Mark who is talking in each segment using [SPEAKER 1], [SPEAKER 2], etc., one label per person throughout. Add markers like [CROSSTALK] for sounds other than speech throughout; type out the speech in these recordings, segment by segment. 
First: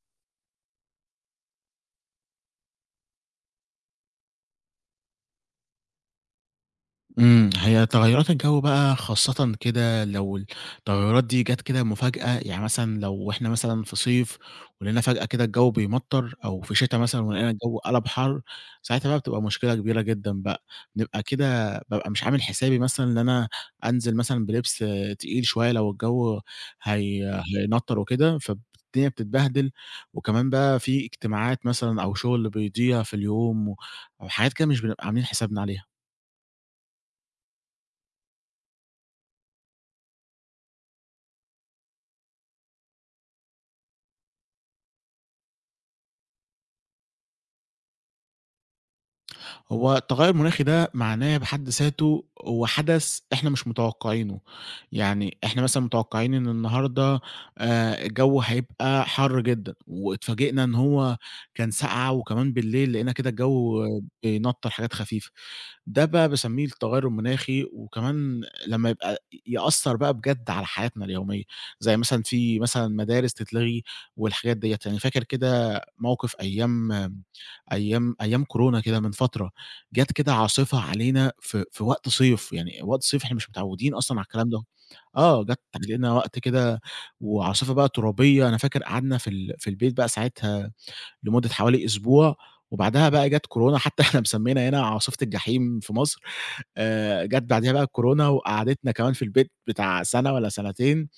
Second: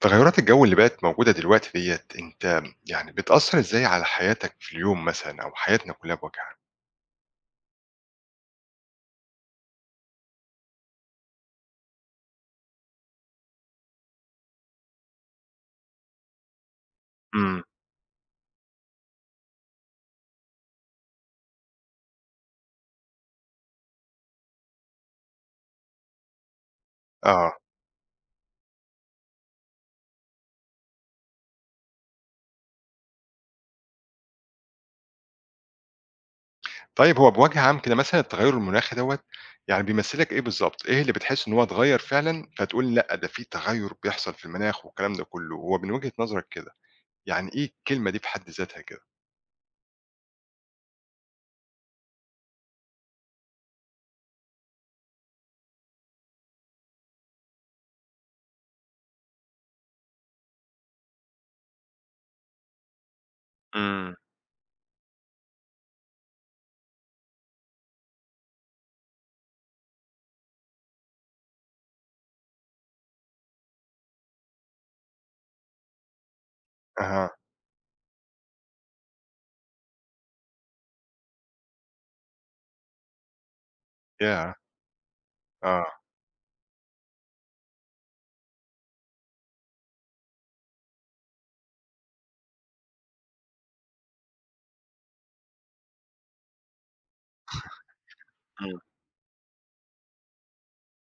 [SPEAKER 1] تغيرات الجو اللي بقت موجودة دلوقتي ديّة، أنت يعني بتأثّر إزاي على حياتك في اليوم مثلًا أو حياتنا كلّها بوجه عام؟
[SPEAKER 2] هي تغيُّرات الجو بقى، خاصةً كده لو التغيُّرات دي جات كده مفاجأة. يعني مثلًا لو إحنا مثلًا في صيف ولقينا فجأة كده الجو بيمطّر، أو في شتا مثلًا ولقينا
[SPEAKER 1] إمم،
[SPEAKER 2] الجو قلَب حَر، ساعتها بقى بتبقى مشكلة كبيرة جدًا بقى. بنبقى كده بابقى مش عامل حسابي مثلًا إن أنا أنزِل مثلًا بلبس تقيل شوية لو الجو هي
[SPEAKER 1] آه،
[SPEAKER 2] هيمطّر وكده، فالدنيا بتتبهدل، وكمان بقى في اجتماعات مثلًا أو شُغل بيضيع في اليوم، أو حاجات كده مش بنبقى عاملين حسابنا عليها.
[SPEAKER 1] طيب هو بوجه عام كده مثلًا التغيُّر المناخي دوّة يعني بيمثّل لك إيه بالضبط؟ إيه اللي بتحس إن هو اتغيّر فعلًا، فتقول لأ ده في تغيُّر بيحصل في المناخ والكلام ده كلّه، هو من وجهة نظرك كده، يعني إيه الكلمة دي في حد ذاتها كده؟
[SPEAKER 2] هو التغير المناخي ده معناه بحد ذاته هو حدث احنا مش متوقعينه، يعني احنا مثلا متوقعين ان النهارده الجو هيبقى حر جدا، واتفاجئنا ان هو كان ساقعه، وكمان بالليل لقينا كده الجو
[SPEAKER 1] إمم.
[SPEAKER 2] بينطر حاجات خفيفه. ده بقى بسميه التغير المناخي. وكمان لما يبقى يأثر بقى بجد على حياتنا اليوميه، زي مثلا في مدارس تتلغي والحاجات ديت. يعني فاكر كده موقف ايام
[SPEAKER 1] أها،
[SPEAKER 2] كورونا كده من فتره، جات كده عاصفة علينا في وقت صيف، يعني وقت صيف إحنا مش متعودين أصلًا على الكلام
[SPEAKER 1] ياه!
[SPEAKER 2] ده. جات
[SPEAKER 1] آه.
[SPEAKER 2] علينا وقت كده وعاصفة بقى ترابية. أنا فاكر قعدنا في البيت بقى ساعتها لمدة حوالي أسبوع، وبعدها بقى جات كورونا [LAUGHS] حتى إحنا مسمينا هنا عاصفة الجحيم في مصر. جات بعديها بقى الكورونا وقعدتنا كمان في البيت بتاع سَنة والّا سنتين.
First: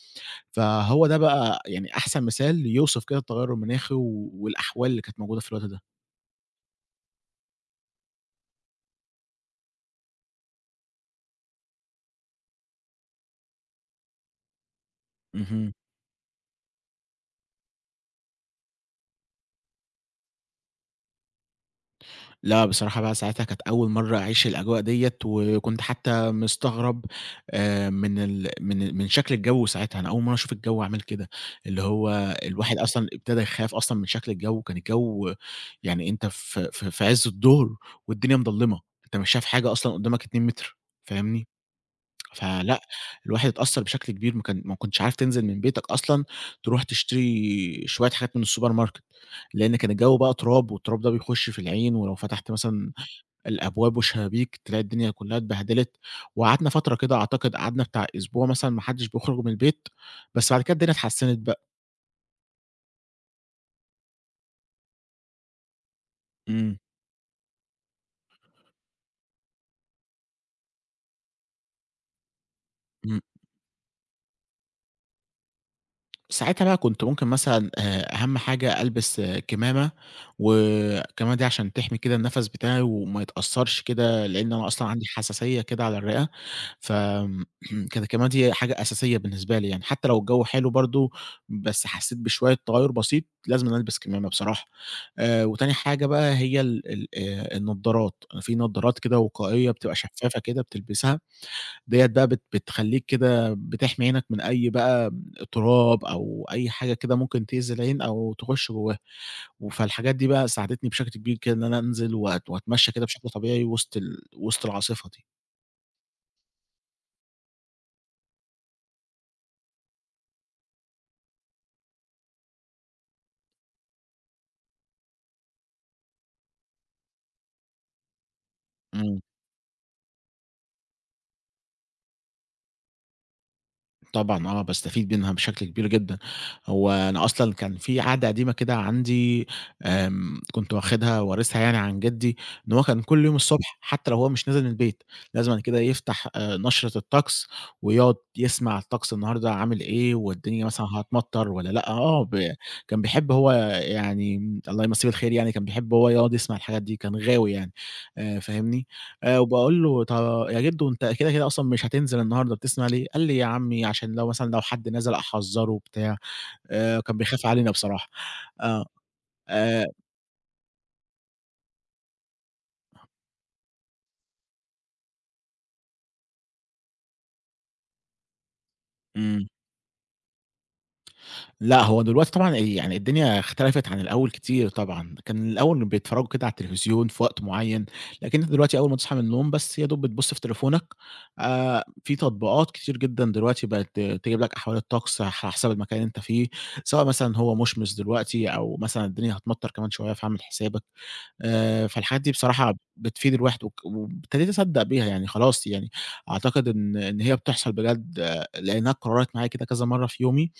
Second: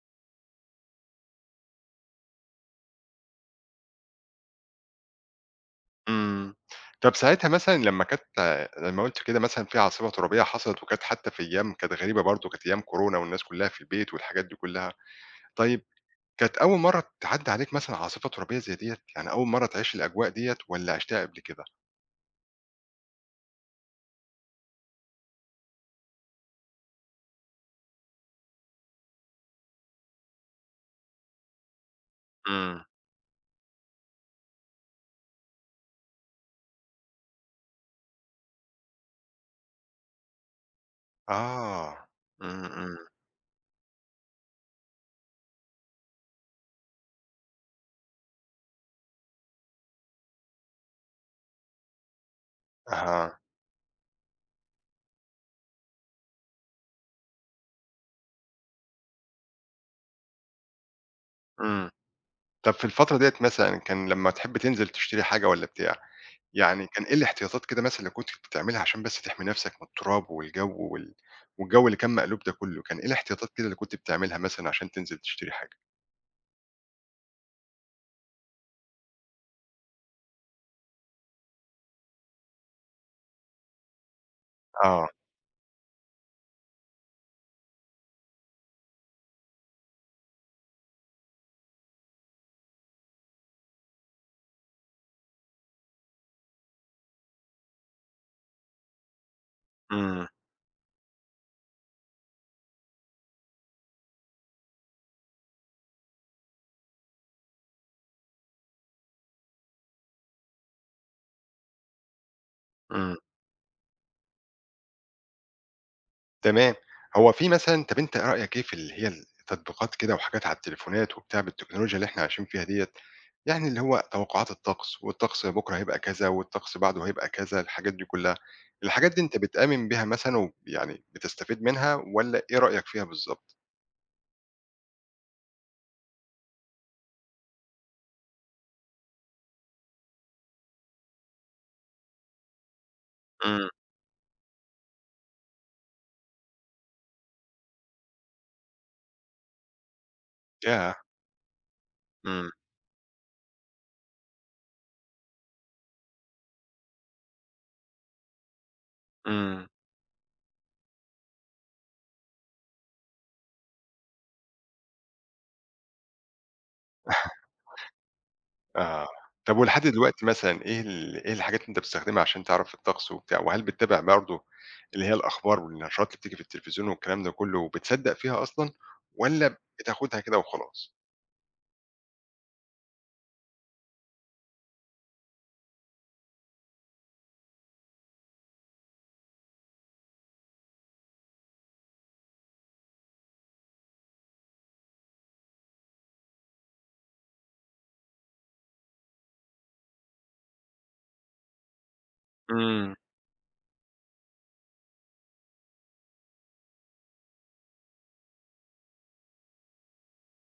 [SPEAKER 2] فهو ده بقى يعني أحسن مثال يوصف كده التغيُّر المناخي والأحوال اللي كانت موجودة في الوقت ده.
[SPEAKER 1] إمم. طب ساعتها مثلًا لمّا قُلت كده مثلًا في عاصفة ترابية حصلت وكانت حتى في أيام كانت غريبة برضه، كانت أيام كورونا والناس كلّها في البيت والحاجات دي كلّها،
[SPEAKER 2] اهم.
[SPEAKER 1] طيب كانت أول مرّة تعدّي عليك مثلًا عاصفة ترابية زي ديّة؟ يعني أول مرّة تعيش الأجواء ديّة والّا عِشتها قبل كده؟
[SPEAKER 2] لأ، بصراحة بقى ساعتها كانت أول مرّة أعيش الأجواء ديّة، وكنت حتى مستغرب من ال من من شكل الجو ساعتها. أنا أول مرّة أشوف الجو عامل كده، اللي هو الواحد
[SPEAKER 1] إمم.
[SPEAKER 2] أصلًا ابتدى يخاف أصلًا من شكل الجو. كان الجو، يعني أنت في عِز الضُهر والدنيا مضلِّمة، أنت مش شايف حاجة أصلًا قدّامك 2 متر، فاهمني؟
[SPEAKER 1] آه. إمم،
[SPEAKER 2] فلأ،
[SPEAKER 1] إمم.
[SPEAKER 2] الواحد اتأثّر بشكل كبير. ما كنتش عارف تنزل من بيتك أصلًا تروح تشتري شوية حاجات من السوبر ماركت، لإن كان الجو بقى تراب، والتراب ده بيخش في العين. ولو فتحت مثلًا
[SPEAKER 1] أها.
[SPEAKER 2] الأبواب والشبابيك، تلاقي الدنيا كلّها اتبهدلِت. وقعدنا فترة كده، أعتقد قعدنا بتاع أسبوع مثلًا، ما حدّش بيخرج من البيت، بس بعد كده الدنيا اتحسّنت بقى.
[SPEAKER 1] إمم. طب في الفترة ديّة مثلًا كان لمّا تحب تنزل تشتري حاجة والّا بتاع
[SPEAKER 2] إمم.
[SPEAKER 1] يعني كان إيه الاحتياطات كده مثلًا اللي كنتِ بتعمليها عشان بس تحمي نفسك من التراب والجو والجو اللي كان مقلوب ده كله، كان إيه الاحتياطات كده اللي كنتِ بتعمليها مثلًا عشان تنزل تشتري حاجة؟
[SPEAKER 2] ساعتها بقى كنت ممكن مثلًا أهم حاجة ألبس كمامة، والكمامة دي عشان تحمي كده النَفَس بتاعي وما يتأثّرش كده، لإن أنا أصلًا عندي
[SPEAKER 1] آه،
[SPEAKER 2] حساسية كده على الرئة. ف [CLEARS THROAT] كانت الكمامة دي حاجة أساسية بالنسبة لي يعني، حتى لو الجو حلو برضه، بس حسّيت بشوية تغيُّر بسيط لازمًا ألبس كمامة بصراحة. وتاني حاجة بقى هي ال ال النضّارات. أنا في نضّارات كده وقائية بتبقى
[SPEAKER 1] إمم،
[SPEAKER 2] شفّافة كده بتلبسها. ديّة بقى بتخلّيك كده، بتحمي عينك من أي بقى تراب أو أي حاجة كده ممكن تأذي العين أو تخُش جواها. فالحاجات دي بقى ساعدتني بشكل كبير كده إن أنا أنزل وأتمشّى كده
[SPEAKER 1] إمم،
[SPEAKER 2] بشكل طبيعي وسط العاصفة دي.
[SPEAKER 1] تمام. هو في مثلًا طب أنت رأيك إيه في اللي هي التطبيقات كده وحاجات على التليفونات وبتاع بالتكنولوجيا اللي إحنا عايشين فيها ديّة، يعني اللي هو توقعات الطقس، والطقس بكرة هيبقى كذا، والطقس بعده هيبقى كذا، الحاجات دي كلها، الحاجات دي
[SPEAKER 2] إمم.
[SPEAKER 1] أنت بتآمن بيها مثلًا ويعني بتستفيد منها والّا إيه رأيك فيها بالضبط؟
[SPEAKER 2] طبعًا آه، باستفيد منها بشكل كبير جدًا. هو أنا أصلًا كان في عادة قديمة كده عندي، كنت واخدها وارثها يعني عن جدي، إن هو كان كل يوم
[SPEAKER 1] إمم،
[SPEAKER 2] الصبح حتى لو هو مش نازل من البيت، لازمًا كده يفتح نشرة الطقس، ويقعد يسمع الطقس النهارده عامل إيه، والدنيا مثلًا
[SPEAKER 1] ياه!
[SPEAKER 2] هتمطر والّا لأ. آه،
[SPEAKER 1] إمم.
[SPEAKER 2] ب كان بيحب هو، يعني الله يمسيه بالخير يعني، كان بيحب هو يقعد يسمع الحاجات دي، كان غاوي يعني، فاهمني؟
[SPEAKER 1] إمم.
[SPEAKER 2] وباقول له يا جدو أنت كده، كده أصلًا مش هتنزل النهارده، بتسمع ليه؟ قال لي: "يا عمي عشان لو مثلًا لو حد نزل أحذّره بتاع." كان بيخاف
[SPEAKER 1] [LAUGHS]
[SPEAKER 2] علينا بصراحة. آه.
[SPEAKER 1] آه. طب
[SPEAKER 2] آآ
[SPEAKER 1] ولحد دلوقتي مثلًا إيه الحاجات اللي أنت بتستخدمها عشان تعرف الطقس وبتاع؟ وهل بتتابع برضه اللي هي الأخبار والنشرات اللي بتيجي في التلفزيون والكلام ده كُلّه وبتصدّق فيها أصلًا
[SPEAKER 2] إمم.
[SPEAKER 1] والّا بتاخدها كده وخلاص؟
[SPEAKER 2] لأ، هو دلوقتي طبعًا يعني الدنيا اختلفت عن الأول كتير طبعًا. كان الأول بيتفرّجوا كده على التلفزيون في وقت معيّن، لكن أنت دلوقتي أول ما تصحى من النوم بس يا دوب بتبُص في تليفونك. في تطبيقات كتير جدًا دلوقتي بقت تجيب لك أحوال الطقس على حسب المكان اللي أنت فيه، سواء مثلًا هو مُشمِس دلوقتي أو مثلًا الدنيا هتمطَّر كمان شوية فاعمل حسابك. فالحاجات دي بصراحة
[SPEAKER 1] إمم.
[SPEAKER 2] بتفيد الواحد، وابتديت أصدّق بيها يعني خلاص يعني. أعتقد إن هي بتحصل بجد لإنها اتكرّرت معايا كده كذا مرّة في يومي،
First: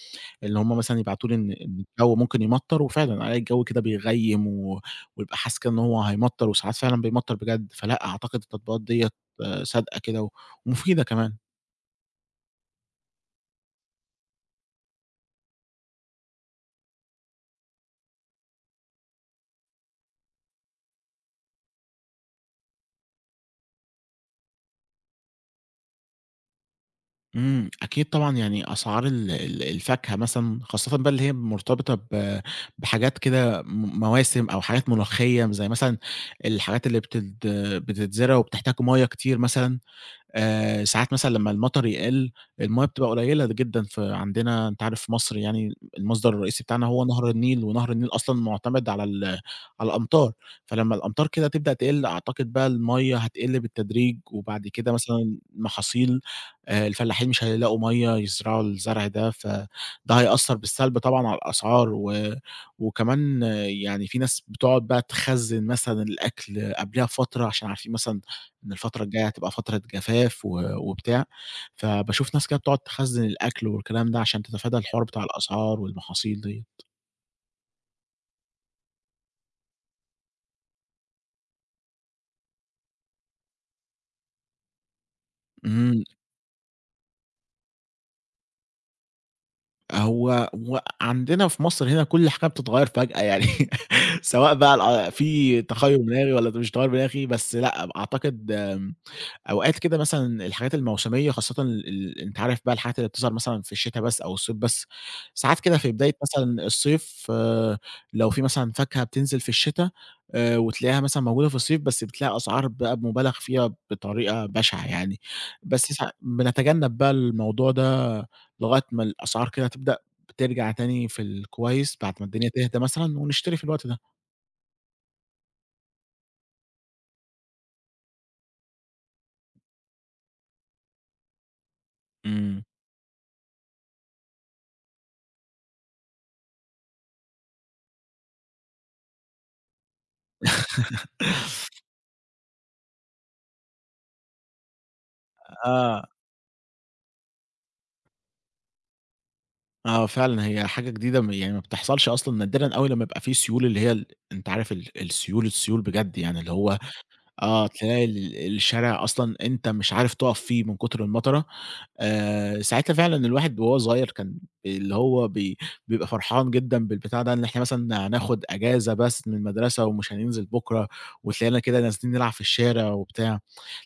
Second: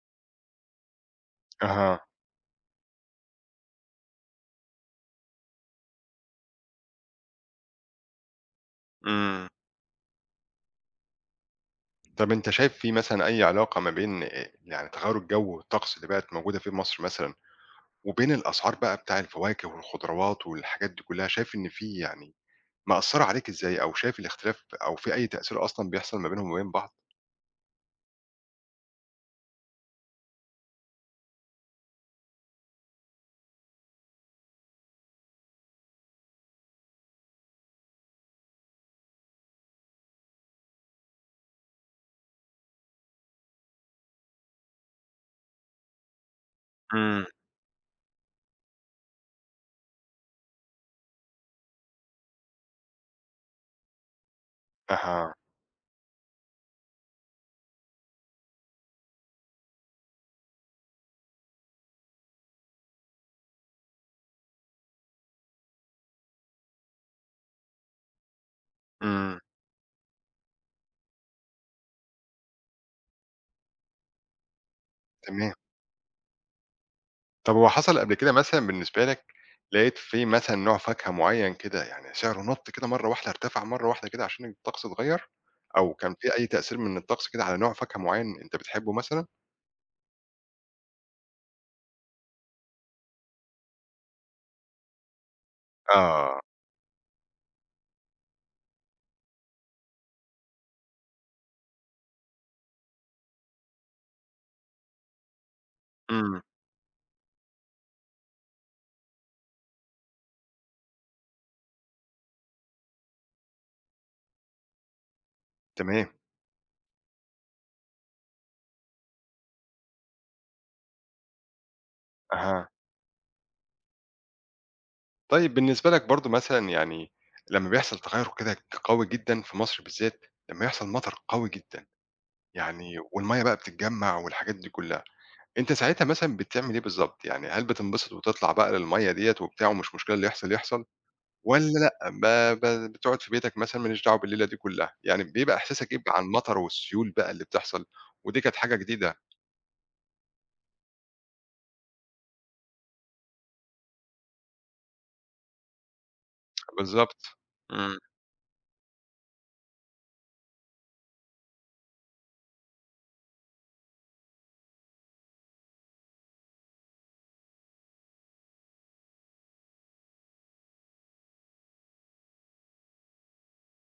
[SPEAKER 2] اللي هم مثلًا يبعتوا لي إن
[SPEAKER 1] أها.
[SPEAKER 2] الجو ممكن يمطّر، وفعلًا ألاقي الجو كده بيغيّم، و ويبقى حاسس كده إن هو هيمطّر، وساعات فعلًا بيمطّر بجد. فلأ، أعتقد التطبيقات ديّة
[SPEAKER 1] إمم.
[SPEAKER 2] صادقة كده و ومفيدة كمان.
[SPEAKER 1] طب أنت شايف في مثلًا أي علاقة ما بين يعني تغيُّر الجو والطقس اللي بقت موجودة في مصر مثلًا وبين الأسعار بقى بتاع الفواكه والخضروات والحاجات دي كُلّها، شايف إن في يعني مأثّرة عليك إزاي أو شايف الاختلاف أو في أي تأثير أصلًا بيحصل ما بينهم وما بين بعض؟
[SPEAKER 2] إمم، أكيد طبعًا، يعني أسعار ال ال الفاكهة مثلًا، خاصةً بقى اللي هي مرتبطة بحاجات كده مواسم أو حاجات مناخية، زي مثلًا الحاجات اللي بتتزرع وبتحتاج مَيّة كتير مثلًا. ساعات مثلًا لمّا المطر يقِل، المَيّة بتبقى قليّلة جدًا. ف عندنا أنت عارف في مصر، يعني المصدر الرئيسي بتاعنا هو
[SPEAKER 1] إمم،
[SPEAKER 2] نهر النيل، ونهر النيل أصلًا مُعتمد على الأمطار. فلمّا الأمطار كده تبدأ تقِل، أعتقد بقى المَيّة هتقِل بالتدريج، وبعد كده
[SPEAKER 1] أها،
[SPEAKER 2] مثلًا المحاصيل، الفلاحين مش هيلاقوا مَيّة يزرعوا الزرع ده، فده هيأثّر بالسلب طبعًا على الأسعار. وكمان آه، يعني في ناس بتقعد بقى تخزّن مثلًا الأكل قبلها بفترة عشان عارفين مثلًا إن الفترة الجاية
[SPEAKER 1] إمم،
[SPEAKER 2] هتبقى فترة جفاف و وبتاع. فباشوف ناس كده بتقعد تخزّن الأكل والكلام ده عشان تتفادى الحوار بتاع
[SPEAKER 1] تمام.
[SPEAKER 2] الأسعار والمحاصيل ديّة.
[SPEAKER 1] طب هو حصل قبل كده مثلًا بالنسبة لك، لقيت في مثلًا نوع فاكهة معيّن كده يعني سعره نَط كده مرّة واحدة، ارتفع مرّة واحدة كده عشان الطقس اتغيّر؟ أو
[SPEAKER 2] إمم،
[SPEAKER 1] كان في أي تأثير من الطقس كده على نوع فاكهة معيّن أنت بتحبه مثلًا؟
[SPEAKER 2] هو عندنا في مصر هنا كل حاجة بتتغيّر فجأة يعني [LAUGHS] سواء بقى في تخيُّل مناخي
[SPEAKER 1] آه،
[SPEAKER 2] والّا ده مش تغيُّر مناخي، بس لأ، أعتقد أوقات كده مثلًا الحاجات الموسمية، خاصةً ال ال أنت عارف بقى الحاجات اللي بتظهر مثلًا في الشتا بس أو الصيف بس. ساعات كده في بداية
[SPEAKER 1] إمم،
[SPEAKER 2] مثلًا الصيف، لو في مثلًا فاكهة بتنزل في الشتا، وتلاقيها مثلًا موجودة في الصيف بس، بتلاقي أسعار بقى مبالغ فيها بطريقة بشعة يعني. بس
[SPEAKER 1] تمام،
[SPEAKER 2] ساع بنتجنب بقى الموضوع ده لغاية ما الأسعار كده تبدأ بترجع تاني في الكويس بعد ما الدنيا
[SPEAKER 1] أها.
[SPEAKER 2] تهدى مثلًا، ونشتري في الوقت ده.
[SPEAKER 1] طيب بالنسبة لك برضه مثلًا يعني لمّا بيحصل تغيُّر كده قوي جدًا في مصر بالذات، لمّا يحصل مطر قوي جدًا،
[SPEAKER 2] إمم.
[SPEAKER 1] يعني والمَيّة بقى بتتجمّع والحاجات دي كلّها. أنت ساعتها مثلًا بتعمل إيه بالضبط؟ يعني هل بتنبسط وتطلع بقى للمَيّة ديّة وبتاع ومش مشكلة اللي يحصل يحصل، والّا لأ ب ب بتقعد في بيتك مثلًا ما ليش دعوة بالليلة دي كلّها، يعني بيبقى إحساسك إيه
[SPEAKER 2] آه.
[SPEAKER 1] مع المطر والسيول بقى اللي بتحصل، ودي كانت حاجة جديدة؟
[SPEAKER 2] آه، فعلًا هي حاجة جديدة، يعني ما بتحصلش أصلًا، نادرًا أوي لمّا يبقى في سيول اللي هي أنت عارف السيول. السيول بجد يعني اللي هو
[SPEAKER 1] بالضبط،
[SPEAKER 2] آه،
[SPEAKER 1] إمم،
[SPEAKER 2] تلاقي الشارع أصلًا أنت مش عارف تُقف فيه من كتر المطرة. ساعتها فعلًا الواحد وهو صغير كان اللي هو بي بيبقى فرحان جدًا بالبتاع ده، إن إحنا مثلًا هناخد أجازة بس من المدرسة ومش هننزل بُكرة، وتلاقينا كده نازلين نلعب في الشارع وبتاع.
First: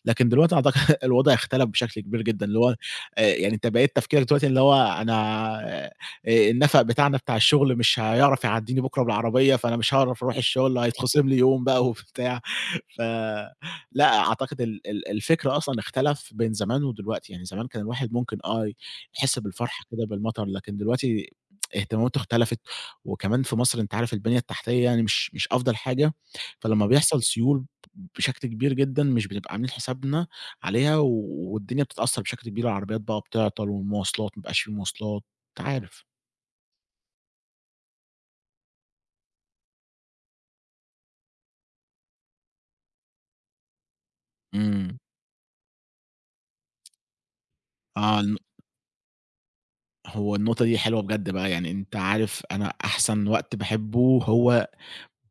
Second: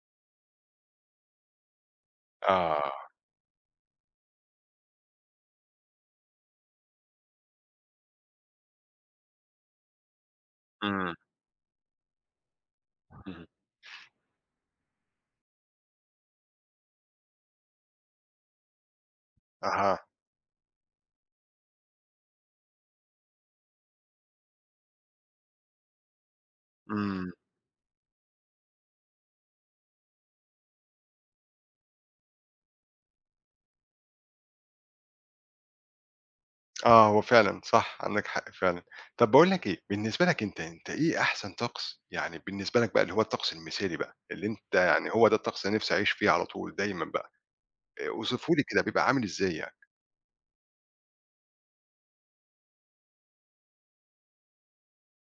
[SPEAKER 2] لكن دلوقتي أعتقد [LAUGHS] الوضع اختلف بشكل كبير جدًا، اللي هو
[SPEAKER 1] آه،
[SPEAKER 2] يعني أنت بقيت تفكيرك دلوقتي اللي هو أنا، آآ، النفق بتاعنا بتاع الشغل مش هيعرف يعدّيني بُكرة بالعربية، فأنا مش هاعرف أروح الشغل،
[SPEAKER 1] إمم،
[SPEAKER 2] هيتخصم لي يوم بقى وبتاع. ف
[SPEAKER 1] اهم،
[SPEAKER 2] لأ، أعتقد ال ال الفكر أصلًا اختلف بين زمان ودلوقتي. يعني زمان كان الواحد ممكن آه، يحس بالفرحة
[SPEAKER 1] أها،
[SPEAKER 2] كده بالمطر، لكن دلوقتي اهتماماته اختلفت. وكمان في مصر أنت عارف البنية التحتية يعني مش أفضل حاجة. فلمّا بيحصل
[SPEAKER 1] إمم،
[SPEAKER 2] سيول بشكل كبير جدًا مش بنبقى عاملين حسابنا عليها، والدنيا بتتأثر بشكل كبير، العربيات بقى بتعطل، والمواصلات ما بقاش في مواصلات، أنت عارف.
[SPEAKER 1] آه هو فعلًا صح عندك حق فعلًا. طب باقول لك إيه، بالنسبة لك أنت، أنت إيه أحسن طقس يعني بالنسبة لك بقى اللي هو الطقس المثالي بقى، اللي أنت
[SPEAKER 2] إمم.
[SPEAKER 1] يعني هو ده الطقس اللي أنا نفسي أعيش فيه على طول دايمًا بقى؟
[SPEAKER 2] آه، الن
[SPEAKER 1] اوصفه لي كده بيبقى عامل إزاي يعني؟
[SPEAKER 2] هو النقطة دي حلوة بجد بقى، يعني أنت عارف أنا أحسن وقت باحبه هو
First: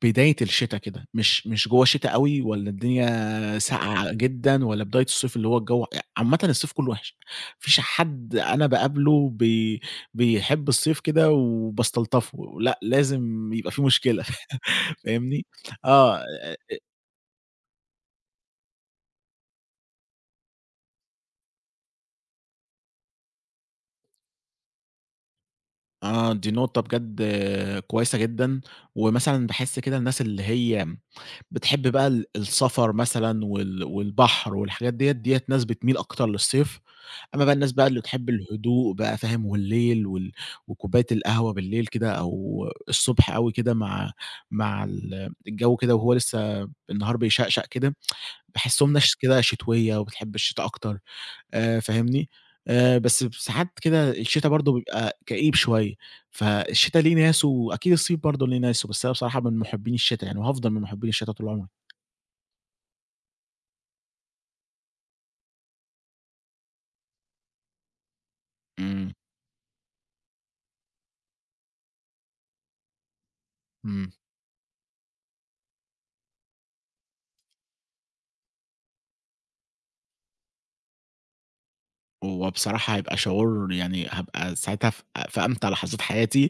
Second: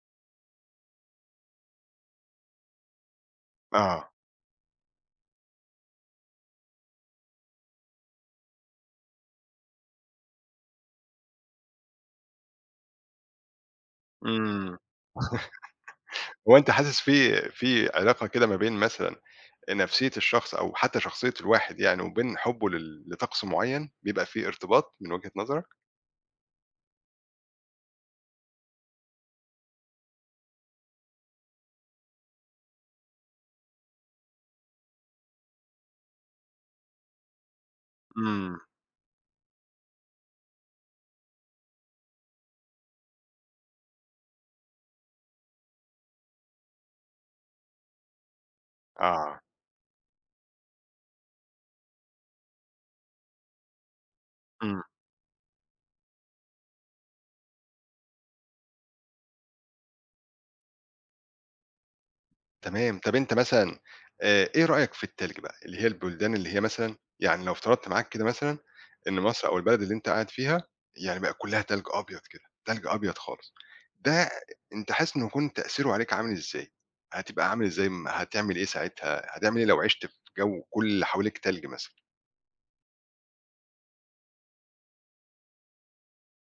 [SPEAKER 2] بداية الشتا كده، مش جوّه الشتا أوي والّا الدنيا ساقعة
[SPEAKER 1] آه.
[SPEAKER 2] جدًا والّا بداية الصيف، اللي هو الجو عامةً الصيف كُلّه وِحِش. ما فيش حد أنا باقابله بيحب الصيف كده وباستلطفه، لأ لازم يبقى في مشكلة
[SPEAKER 1] إمم.
[SPEAKER 2] [LAUGHS] فاهمني؟ آه.
[SPEAKER 1] هو أنت حاسس في في علاقة كده ما بين مثلًا نفسية الشخص أو حتى شخصية الواحد يعني وبين حُبّه لطقس معيّن، بيبقى في ارتباط من وجهة نظرك؟
[SPEAKER 2] آه، دي نقطة بجد كويسة جدًا. ومثلًا باحس كده الناس اللي هي بتحب بقى السفر مثلًا والبحر والحاجات ديّة، ديّة ناس بتميل أكتر للصيف. أمّا بقى الناس بقى اللي تحب
[SPEAKER 1] إمم.
[SPEAKER 2] الهدوء بقى، فاهم، والليل وكوباية القهوة بالليل كده أو الصبح أوي كده مع مع الجو كده وهو لسه النهار بيشقشق كده، باحسّهم ناس
[SPEAKER 1] آه.
[SPEAKER 2] كده شتوية وبتحب الشتا أكتر، فاهمني، بس ب ساعات كده الشتا برضه
[SPEAKER 1] إمم.
[SPEAKER 2] بيبقى كئيب شوية. فالشتا ليه ناسه وأكيد الصيف برضه ليه ناسه، بس أنا بصراحة من مُحبّين الشتا يعني، وهافضل من مُحبّين الشتا طول عمري.
[SPEAKER 1] تمام. طب أنت مثلًا إيه رأيك في التلج بقى، اللي هي البلدان اللي هي مثلًا يعني لو افترضت معاك كده مثلًا إن
[SPEAKER 2] إمم،
[SPEAKER 1] مصر أو البلد اللي أنت قاعد فيها يعني بقى كلّها تلج أبيض كده، تلج أبيض خالص،
[SPEAKER 2] إمم،
[SPEAKER 1] ده أنت حاسس إنه هيكون تأثيره عليك عامل إزاي؟ هتبقى عامل إزاي م هتعمل إيه ساعتها، هتعمل إيه لو عِشت في جو كل اللي حواليك تلج مثلًا؟
[SPEAKER 2] هو بصراحة هيبقى شعور، يعني هابقى ساعتها في أمتع لحظات حياتي.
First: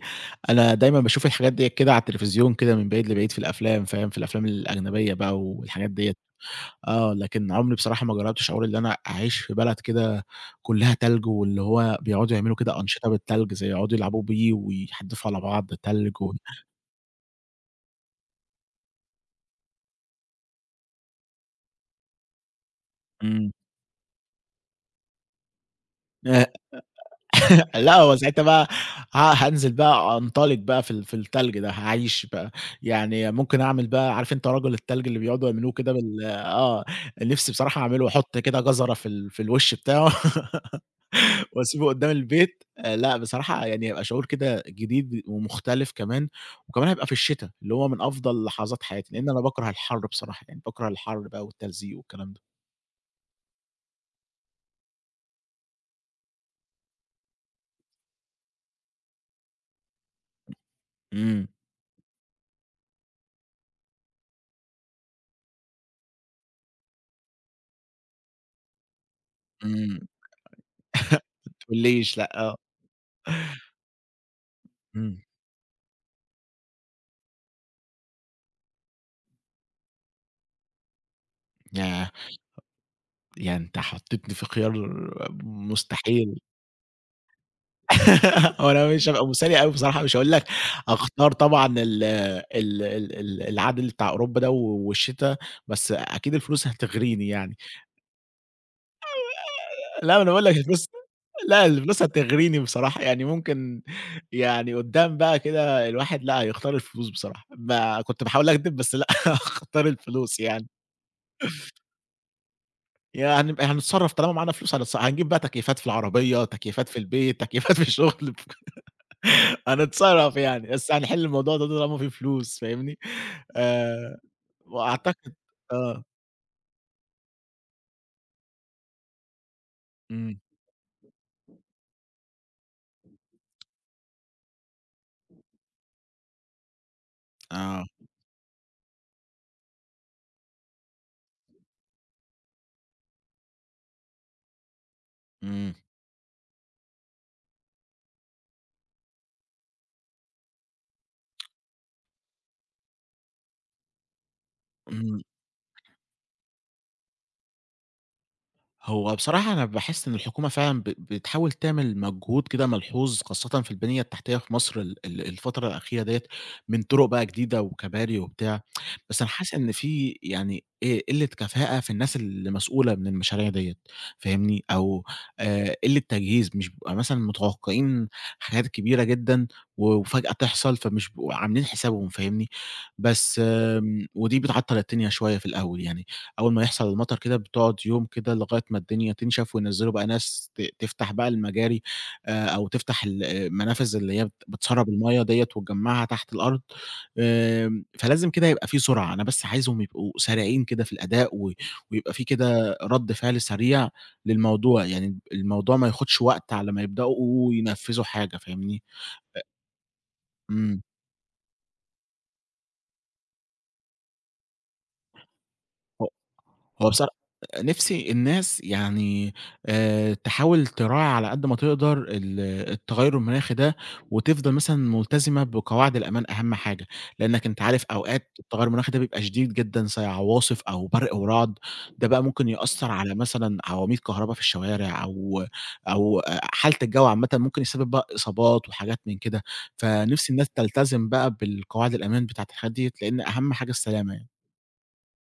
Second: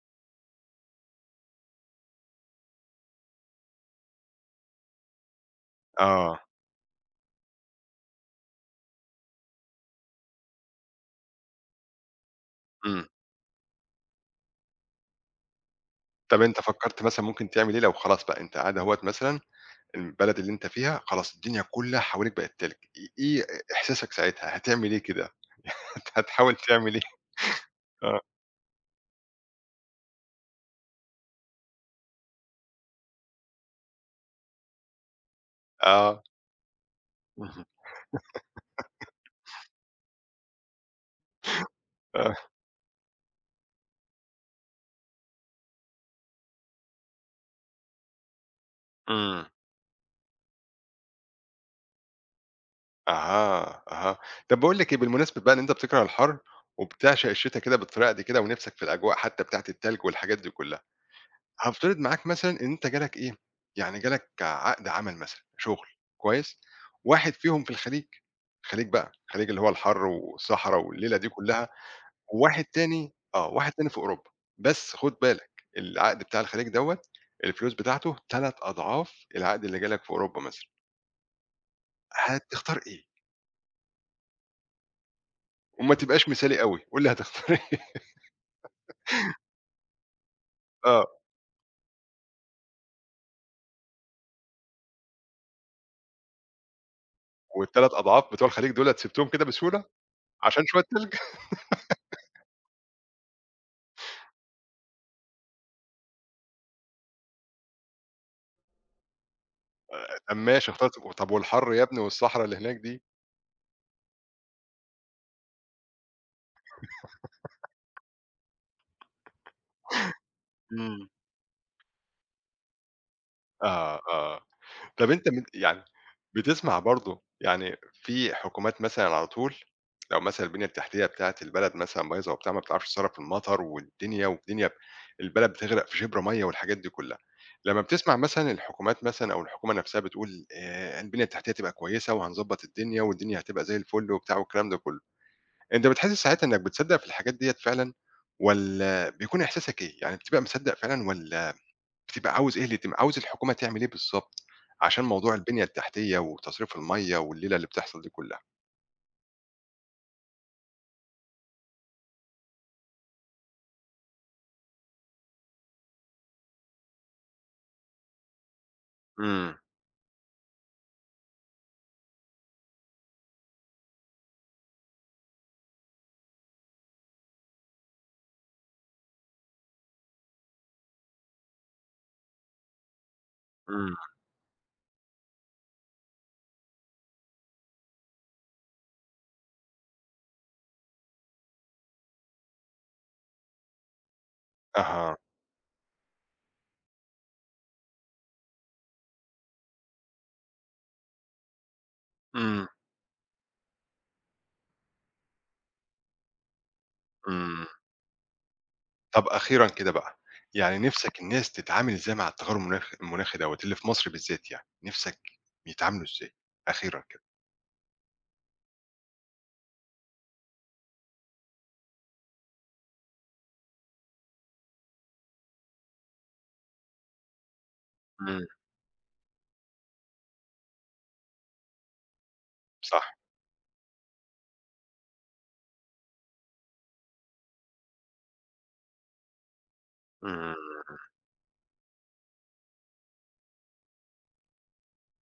[SPEAKER 2] أنا دايمًا باشوف الحاجات ديّة كده على التلفزيون كده من بعيد لبعيد في الأفلام، فاهم، في الأفلام الأجنبية بقى والحاجات ديّة.
[SPEAKER 1] آه،
[SPEAKER 2] آه، لكن عمري بصراحة ما جرّبت شعور اللي أنا أعيش في بلد كده كلّها تلج، واللي هو بيقعدوا يعملوا كده
[SPEAKER 1] إمم.
[SPEAKER 2] أنشطة بالتلج زي يقعدوا يلعبوا بيه ويحدفوا على بعض تلج و.
[SPEAKER 1] طب أنت فكّرت مثلًا ممكن تعمل إيه لو خلاص بقى أنت قاعد أهوّة مثلًا البلد اللي أنت فيها خلاص الدنيا كلّها حواليك بقت تلج، إيه
[SPEAKER 2] إمم.
[SPEAKER 1] إحساسك ساعتها، هتعمل إيه كده؟ [LAUGHS] هتحاول تعمل إيه؟
[SPEAKER 2] [LAUGHS] لأ،
[SPEAKER 1] [LAUGHS]
[SPEAKER 2] هو
[SPEAKER 1] آه،
[SPEAKER 2] ساعتها بقى هانزل بقى أنطلق بقى في التلج ده، هاعيش بقى. يعني ممكن أعمل بقى عارف أنت رجل التلج اللي بيقعدوا يعملوه كده
[SPEAKER 1] آه،
[SPEAKER 2] بال آه، نفسي
[SPEAKER 1] اهم،
[SPEAKER 2] بصراحة أعمله وأحط كده جزرة في الوش بتاعه [LAUGHS] وأسيبه قدّام
[SPEAKER 1] آه،
[SPEAKER 2] البيت. لأ بصراحة يعني هيبقى شعور كده جديد ومختلف كمان، وكمان هيبقى في الشتا اللي هو من أفضل لحظات حياتي، لإن أنا
[SPEAKER 1] إمم،
[SPEAKER 2] باكره الحر بصراحة، يعني باكره الحر بقى والتلزيق والكلام ده.
[SPEAKER 1] أها، أها. طب باقول لك إيه، بالمناسبة بقى إن أنت بتكره الحَر وبتعشق الشتا كده بالطريقة دي كده ونِفْسك في الأجواء حتى بتاعة التلج والحاجات دي كلّها،
[SPEAKER 2] إمم،
[SPEAKER 1] هافترض معاك مثلًا إن أنت جالك إيه، يعني جالك عقد عمل مثلًا، شُغل كويس، واحد فيهم في الخليج، الخليج بقى، الخليج اللي هو
[SPEAKER 2] إمم،
[SPEAKER 1] الحَر والصحرا والليلة دي
[SPEAKER 2] [LAUGHS] ما
[SPEAKER 1] كلّها
[SPEAKER 2] تقوليش لأ، آه،
[SPEAKER 1] وواحد تاني آه، واحد تاني في أوروبا، بس خُد
[SPEAKER 2] إمم،
[SPEAKER 1] بالك العقد بتاع الخليج دوّة الفلوس بتاعته 3 أضعاف العقد اللي جالك في أوروبا مثلًا،
[SPEAKER 2] ياه!
[SPEAKER 1] هتختار إيه؟
[SPEAKER 2] يعني أنت حطيتني في خيار
[SPEAKER 1] وما تبقاش
[SPEAKER 2] مستحيل.
[SPEAKER 1] مثالي أوي، قُل لي هتختار إيه؟ [LAUGHS]
[SPEAKER 2] [LAUGHS] وأنا مش هابقى مثالي أوي بصراحة، مش هاقول لك،
[SPEAKER 1] آه،
[SPEAKER 2] هاختار طبعًا ال العدل بتاع أوروبا ده و والشتا، بس أكيد الفلوس هتغريني يعني.
[SPEAKER 1] وال3 أضعاف بتوع الخليج دُولة سِبتهم كده بسهولة
[SPEAKER 2] لأ، ما أنا باقول لك
[SPEAKER 1] عشان شوية
[SPEAKER 2] الفلوس،
[SPEAKER 1] تلج؟ [LAUGHS]
[SPEAKER 2] لأ، الفلوس هتغريني بصراحة، يعني ممكن يعني، قدّام بقى كده الواحد لأ، هيختار الفلوس بصراحة. ما كنت باحاول أكدب بس لأ [LAUGHS] هاختار
[SPEAKER 1] طَب
[SPEAKER 2] الفلوس يعني.
[SPEAKER 1] ماشي اخترت طَب والحَر يا ابني والصحرا اللي هناك دي؟
[SPEAKER 2] يعني هنتصرّف طالما معانا فلوس، هنجيب بقى تكييفات في العربية، تكييفات في البيت، تكييفات في الشغل. [LAUGHS] هنتصرّف يعني، بس
[SPEAKER 1] إمم.
[SPEAKER 2] هنحل الموضوع ده طالما في فلوس، فاهمني؟
[SPEAKER 1] آه،
[SPEAKER 2] آآ
[SPEAKER 1] آه. طب أنت
[SPEAKER 2] وأعتقد
[SPEAKER 1] من يعني
[SPEAKER 2] آه.
[SPEAKER 1] بتسمع برضه يعني في حكومات مثلًا على طول لو
[SPEAKER 2] إمم.
[SPEAKER 1] مثلًا البنية التحتية بتاعة البلد مثلًا بايظة وبتاع، ما بتعرفش تتصرّف في المطر والدنيا والدنيا البلد بتغرق في شِبر مَيّة والحاجات دي كلّها، لمّا
[SPEAKER 2] آه.
[SPEAKER 1] بتسمع مثلًا الحكومات مثلًا أو الحكومة نفسها بتقول البنية التحتية تبقى كويسة وهنضبّط الدنيا والدنيا هتبقى زي الفل وبتاع والكلام ده كلّه،
[SPEAKER 2] إمم.
[SPEAKER 1] أنت بتحس ساعتها إنّك بتصدّق في الحاجات ديّة فعلًا والّا بيكون إحساسك إيه؟ يعني بتبقى مصدّق فعلًا والّا بتبقى عاوز إيه اللي تم عاوز الحكومة تعمل إيه بالضبط، عشان
[SPEAKER 2] إمم.
[SPEAKER 1] موضوع البنية التحتية وتصريف المَيّة والليلة اللي بتحصل دي كلّها.
[SPEAKER 2] هو بصراحة أنا باحس إن الحكومة فعلًا بتحاول تعمل مجهود كده ملحوظ خاصةً في البنية التحتية في مصر ال ال الفترة الأخيرة ديّة، من طرق بقى جديدة وكباري وبتاع. بس أنا حاسس
[SPEAKER 1] إمم،
[SPEAKER 2] إن في يعني إيه، قلة كفاءة في الناس اللي مسؤولة من المشاريع ديّة، فاهمني؟ أو قلة تجهيز، مش بيبقى مثلًا متوقعين حاجات كبيرة جدًا وفجأة تحصل، فمش بيبقوا عاملين حسابهم، فاهمني؟ بس
[SPEAKER 1] إمم،
[SPEAKER 2] ودي بتعطّل الدنيا شوية في الأول يعني. أول ما يحصل المطر كده بتقعد يوم كده لغاية ما الدنيا تنشف وينزّلوا بقى ناس تفتح بقى المجاري، أو تفتح المنافذ اللي هي بتسرّب
[SPEAKER 1] أها،
[SPEAKER 2] المَيّة ديّة وتجمّعها تحت الأرض. فلازم كده يبقى في سرعة، أنا بس عايزهم يبقوا سريعين كده في الأداء، و ويبقى في
[SPEAKER 1] إمم،
[SPEAKER 2] كده رَد فعل سريع للموضوع، يعني الموضوع ما ياخدش وقت على ما يبدؤوا
[SPEAKER 1] إمم.
[SPEAKER 2] ينفّذوا حاجة، فاهمني؟
[SPEAKER 1] طب أخيرًا كده بقى، يعني
[SPEAKER 2] إمم.
[SPEAKER 1] نِفْسك الناس تتعامل إزاي مع التغيُّر المناخي دوّة اللي في مصر بالذات يعني، نِفْسك يتعاملوا إزاي؟
[SPEAKER 2] هو
[SPEAKER 1] أخيرًا
[SPEAKER 2] بصرا
[SPEAKER 1] كده.
[SPEAKER 2] نِفْسي الناس يعني تحاول تراعي على قد ما تقدر التغيُّر المناخي ده، وتفضل مثلًا ملتزمة بقواعد الأمان أهم حاجة. لإنّك أنت عارف أوقات
[SPEAKER 1] إمم،
[SPEAKER 2] التغيُّر المناخي ده بيبقى شديد جدًا زي عواصف أو برْق ورعد، ده بقى ممكن يأثّر
[SPEAKER 1] صح،
[SPEAKER 2] على مثلًا عواميد كهربا في الشوارع، أو أو حالة الجو عامةً ممكن يسبب بقى إصابات وحاجات من كده. فنِفْسي الناس
[SPEAKER 1] إمم.
[SPEAKER 2] تلتزم بقى بالقواعد الأمان بتاعة الحاجات ديّة، لإن أهم حاجة السلامة يعني.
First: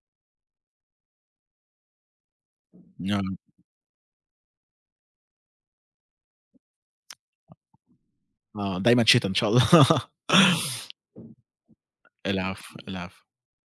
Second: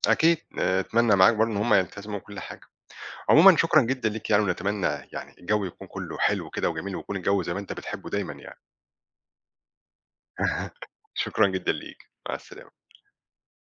[SPEAKER 1] أكيد أتمنى معاك برضه إن هم يلتزموا بكل حاجة.
[SPEAKER 2] آه،
[SPEAKER 1] عمومًا شكرًا جدًا ليك يعني ونتمنى يعني الجو يكون كُلّه حلو كده وجميل ويكون الجو زي ما أنت بتحبّه دايمًا يعني.
[SPEAKER 2] آه، دايمًا شتا إن شاء الله. [LAUGHS]
[SPEAKER 1] [LAUGHS] شكرًا جدًا ليك، مع
[SPEAKER 2] العفو،
[SPEAKER 1] السلامة.
[SPEAKER 2] العفو.